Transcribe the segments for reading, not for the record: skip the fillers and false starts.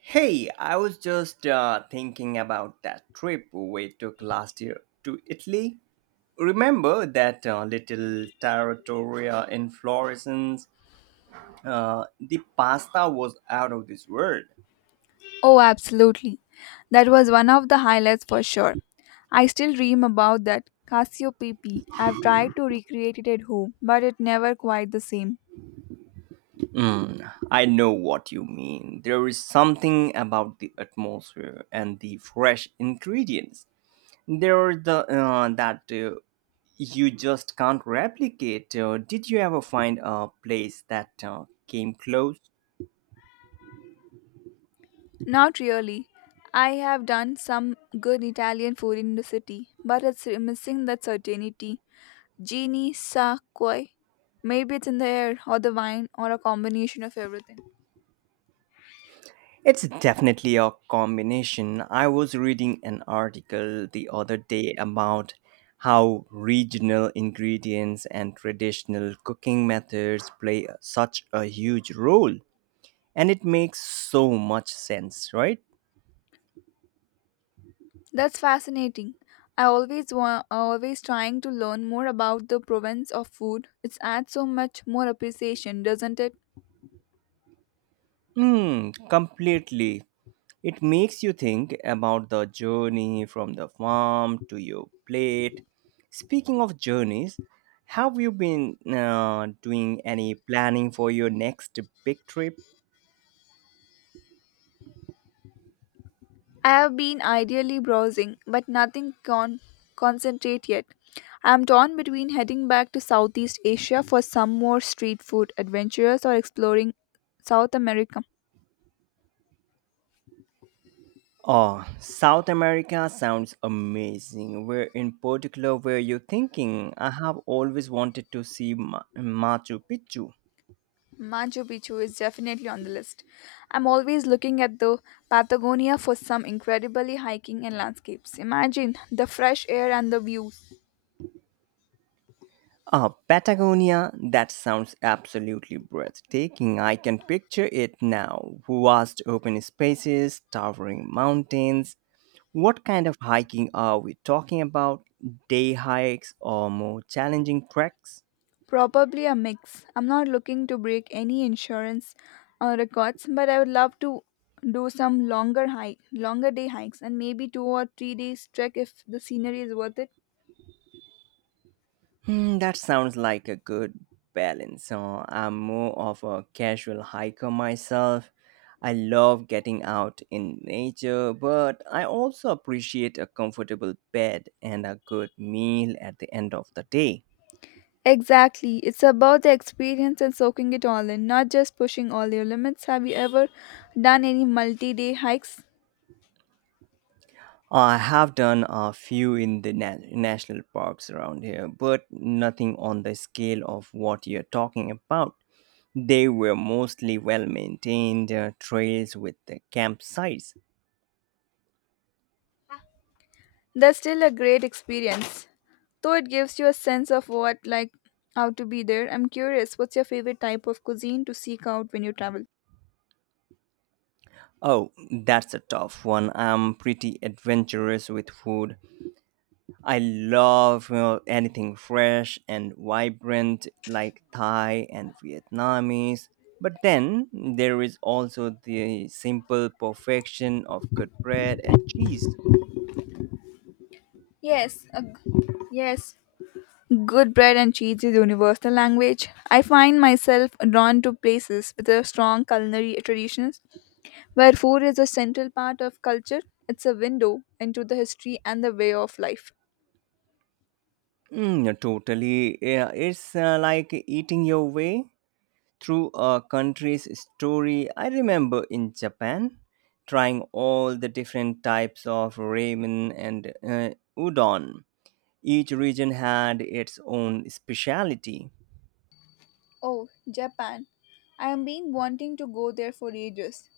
Hey, I was just thinking about that trip we took last year to Italy. Remember that little trattoria in Florence? The pasta was out of this world. Oh, absolutely. That was one of the highlights for sure. I still dream about that Cassiopeia. I've tried to recreate it at home, but it never quite the same. Mm, I know what you mean. There is something about the atmosphere and the fresh ingredients. There are the that you just can't replicate. Did you ever find a place that came close? Not really. I have done some good Italian food in the city, but it's missing that certainty. Genie sa koi. Maybe it's in the air, or the wine, or a combination of everything. It's definitely a combination. I was reading an article the other day about how regional ingredients and traditional cooking methods play such a huge role. And it makes so much sense, right? That's fascinating. I always trying to learn more about the province of food. It's adds so much more appreciation, doesn't it? Mm, completely. It makes you think about the journey from the farm to your plate. Speaking of journeys, have you been doing any planning for your next big trip? I have been ideally browsing, but nothing concentrate yet. I'm torn between heading back to Southeast Asia for some more street food adventures or exploring South America. Oh, South America sounds amazing. Where in particular were you thinking? I have always wanted to see Machu Picchu. Machu Picchu is definitely on the list. I'm always looking at the Patagonia for some incredibly hiking and landscapes. Imagine the fresh air and the views. Ah, Patagonia, that sounds absolutely breathtaking. I can picture it now. Vast open spaces, towering mountains. What kind of hiking are we talking about? Day hikes or more challenging treks? Probably a mix. I'm not looking to break any insurance records, but I would love to do some longer day hikes, and maybe 2 or 3 days trek if the scenery is worth it. Hmm, that sounds like a good balance. So I'm more of a casual hiker myself. I love getting out in nature, but I also appreciate a comfortable bed and a good meal at the end of the day. Exactly. It's about the experience and soaking it all in, not just pushing all your limits. Have you ever done any multi day hikes? I have done a few in the national parks around here, but nothing on the scale of what you're talking about. They were mostly well maintained trails with the campsites. That's still a great experience. Though it gives you a sense of what, like, how to be there. I'm curious, what's your favorite type of cuisine to seek out when you travel? Oh, that's a tough one. I'm pretty adventurous with food. I love anything fresh and vibrant like Thai and Vietnamese. But then there is also the simple perfection of good bread and cheese. Yes, a g- yes. Good bread and cheese is universal language. I find myself drawn to places with a strong culinary traditions where food is a central part of culture. It's a window into the history and the way of life. Mm, yeah, totally. Yeah, it's like eating your way through a country's story. I remember in Japan trying all the different types of ramen and udon. Each region had its own speciality. Oh, Japan. I have been wanting to go there for ages.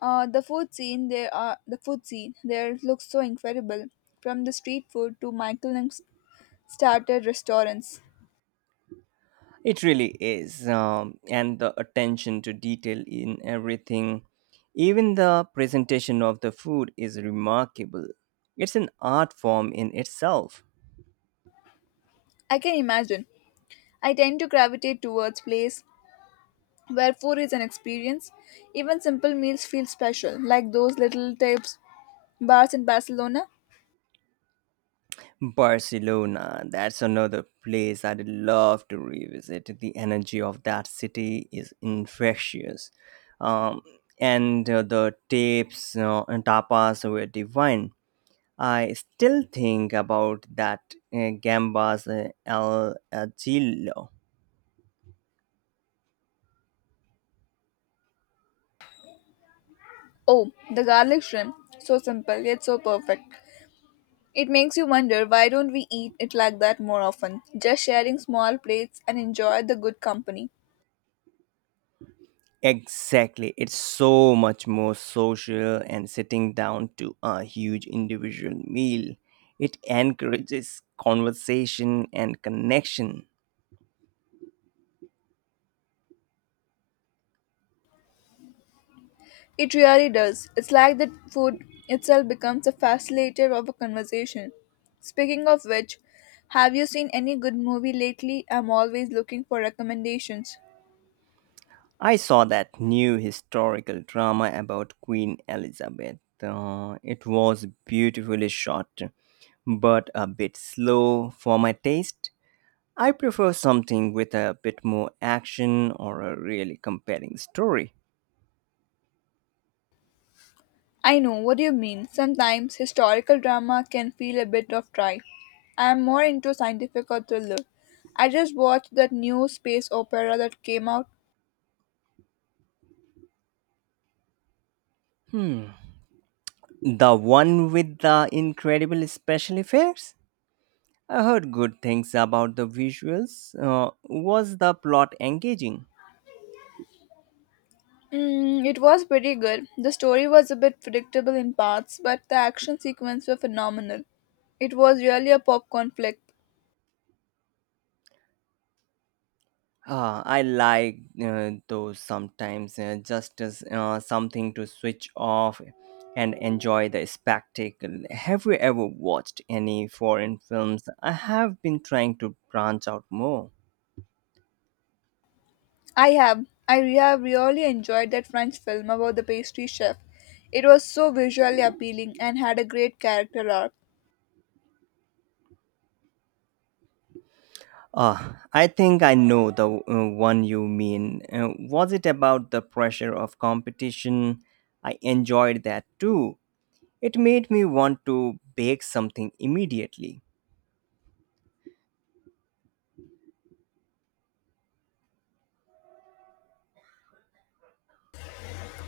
The food scene there are the food scene there looks so incredible, from the street food to Michael and starter restaurants. It really is. And the attention to detail in everything, even the presentation of the food, is remarkable. It's an art form in itself. I can imagine. I tend to gravitate towards places where food is an experience. Even simple meals feel special, like those little tapes bars in Barcelona. Barcelona, that's another place I'd love to revisit. The energy of that city is infectious. Um, and the tapes and tapas were divine. I still think about that Gambas El Agillo. Oh, the garlic shrimp. So simple, yet so perfect. It makes you wonder why don't we eat it like that more often? Just sharing small plates and enjoy the good company. Exactly. It's so much more social and sitting down to a huge individual meal. It encourages conversation and connection. It really does. It's like the food itself becomes a facilitator of a conversation. Speaking of which, have you seen any good movie lately? I'm always looking for recommendations. I saw that new historical drama about Queen Elizabeth. It was beautifully shot, but a bit slow for my taste. I prefer something with a bit more action or a really compelling story. I know what you mean. Sometimes historical drama can feel a bit of dry. I am more into scientific or thriller. I just watched that new space opera that came out. The one with the incredible special effects? I heard good things about the visuals. Was the plot engaging? Mm, it was pretty good. The story was a bit predictable in parts, but the action sequences were phenomenal. It was really a popcorn flick. I like those sometimes, just as something to switch off and enjoy the spectacle. Have you ever watched any foreign films? I have been trying to branch out more. I have. Have really enjoyed that French film about the pastry chef. It was so visually appealing and had a great character arc. I think I know the one you mean. Was it about the pressure of competition? I enjoyed that too. It made me want to bake something immediately.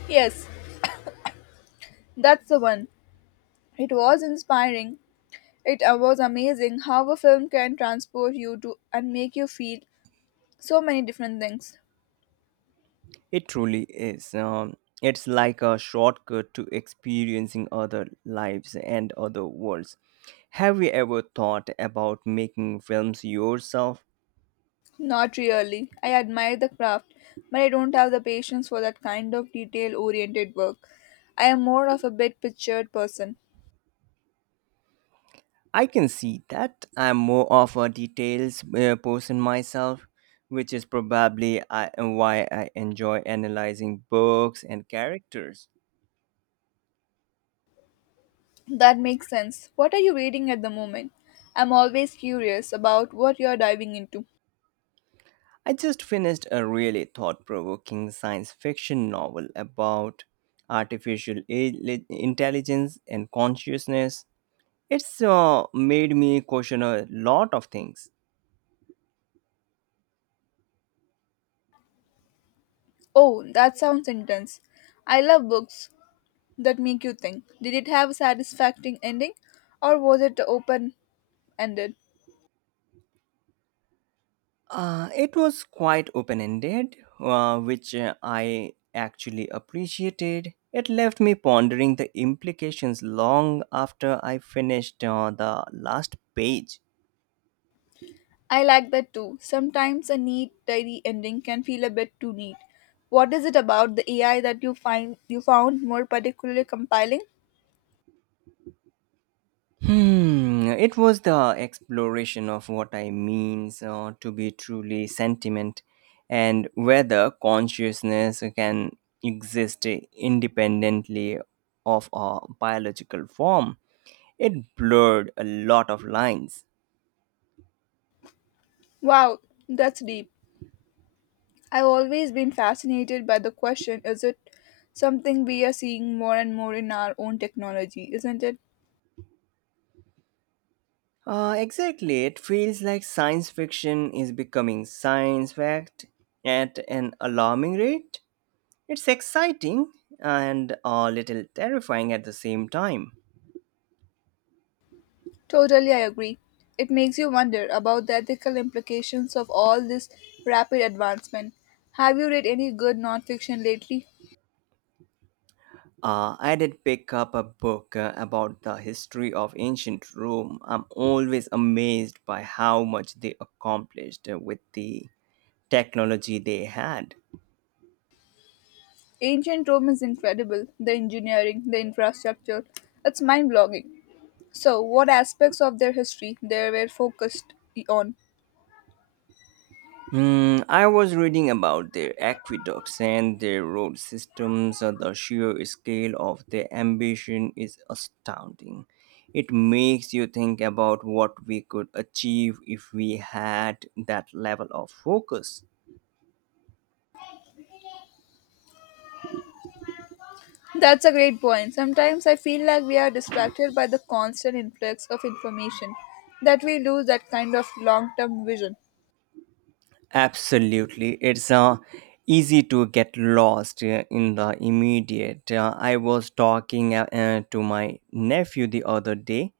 Yes, that's the one. It was inspiring. It was amazing how a film can transport you to and make you feel so many different things. It truly is. It's like a shortcut to experiencing other lives and other worlds. Have you ever thought about making films yourself? Not really. I admire the craft, but I don't have the patience for that kind of detail oriented work. I am more of a bit pictured person. I can see that. I'm more of a details person myself, which is probably why I enjoy analyzing books and characters. That makes sense. What are you reading at the moment? I'm always curious about what you're diving into. I just finished a really thought provoking science fiction novel about artificial intelligence and consciousness. It's made me question a lot of things. Oh, that sounds intense. I love books that make you think. Did it have a satisfying ending or was it open ended? It was quite open ended, which I actually appreciated. It left me pondering the implications long after I finished the last page. I like that too. Sometimes a neat, tidy ending can feel a bit too neat. What is it about the AI that you find you found more particularly compelling? Hmm, it was the exploration of what I means to be truly sentiment and whether consciousness can exist independently of a biological form. It blurred a lot of lines. Wow, that's deep. I've always been fascinated by the question is it something we are seeing more and more in our own technology, isn't it? Exactly. It feels like science fiction is becoming science fact at an alarming rate. It's exciting and a little terrifying at the same time. Totally, I agree. It makes you wonder about the ethical implications of all this rapid advancement. Have you read any good nonfiction lately? I did pick up a book about the history of ancient Rome. I'm always amazed by how much they accomplished with the technology they had. Ancient Rome is incredible the engineering, the infrastructure. It's mind blowing. So, what aspects of their history they were focused on? Hmm, I was reading about their aqueducts and their road systems. The sheer scale of their ambition is astounding. It makes you think about what we could achieve if we had that level of focus. That's a great point. Sometimes I feel like we are distracted by the constant influx of information that we lose that kind of long term vision. Absolutely. It's easy to get lost in the immediate. I was talking to my nephew the other day,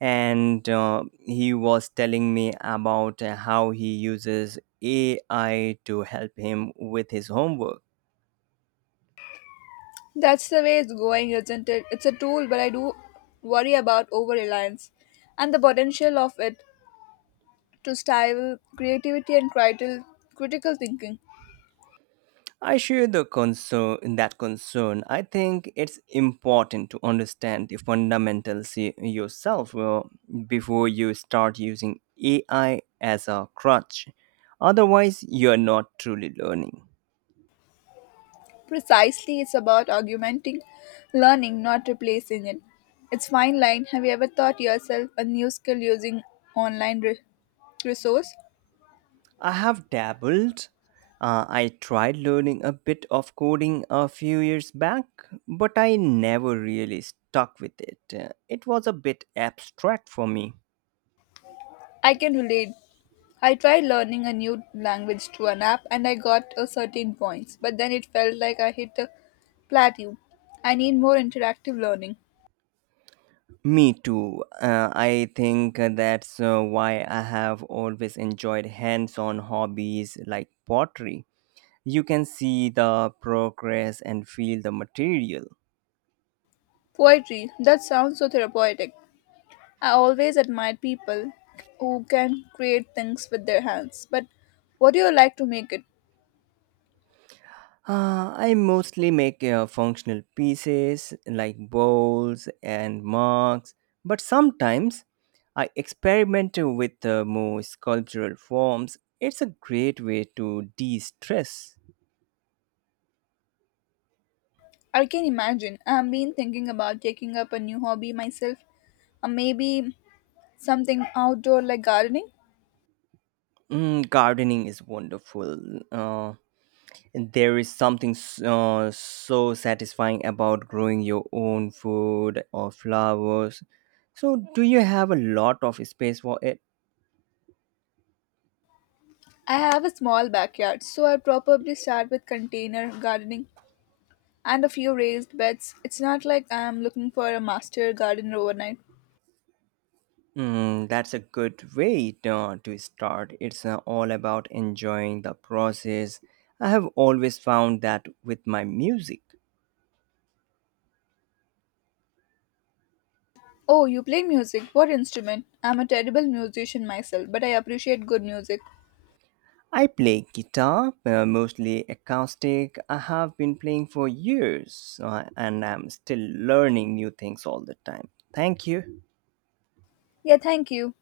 and he was telling me about how he uses AI to help him with his homework. That's the way it's going, isn't it? It's a tool, but I do worry about over reliance and the potential of it to stifle creativity and critical thinking. I share the concern that concern. I think it's important to understand the fundamentals yourself before you start using AI as a crutch. Otherwise, you're not truly learning. Precisely, it's about augmenting learning, not replacing it. It's fine line. Have you ever taught yourself a new skill using online re- resource? I have dabbled. I tried learning a bit of coding a few years back, but I never really stuck with it. It was a bit abstract for me. I can relate. I tried learning a new language through an app and I got a certain points, but then it felt like I hit a plateau. I need more interactive learning. Me too. I think that's why I have always enjoyed hands on hobbies like pottery. You can see the progress and feel the material. Poetry, that sounds so therapeutic. I always admire people who can create things with their hands, but what do you like to make it? I mostly make functional pieces like bowls and mugs, but sometimes I experiment with more sculptural forms. It's a great way to de stress. I can imagine. I've been thinking about taking up a new hobby myself, or maybe something outdoor like gardening. Mm, gardening is wonderful. There is something so satisfying about growing your own food or flowers. So, do you have a lot of space for it? I have a small backyard, so I'll probably start with container gardening and a few raised beds. It's not like I'm looking for a master gardener overnight. Mm, that's a good way to start. It's all about enjoying the process. I have always found that with my music. Oh, you play music? What instrument? I'm a terrible musician myself, but I appreciate good music. I play guitar, mostly acoustic. I have been playing for years and I'm still learning new things all the time. Thank you. Yeah, thank you.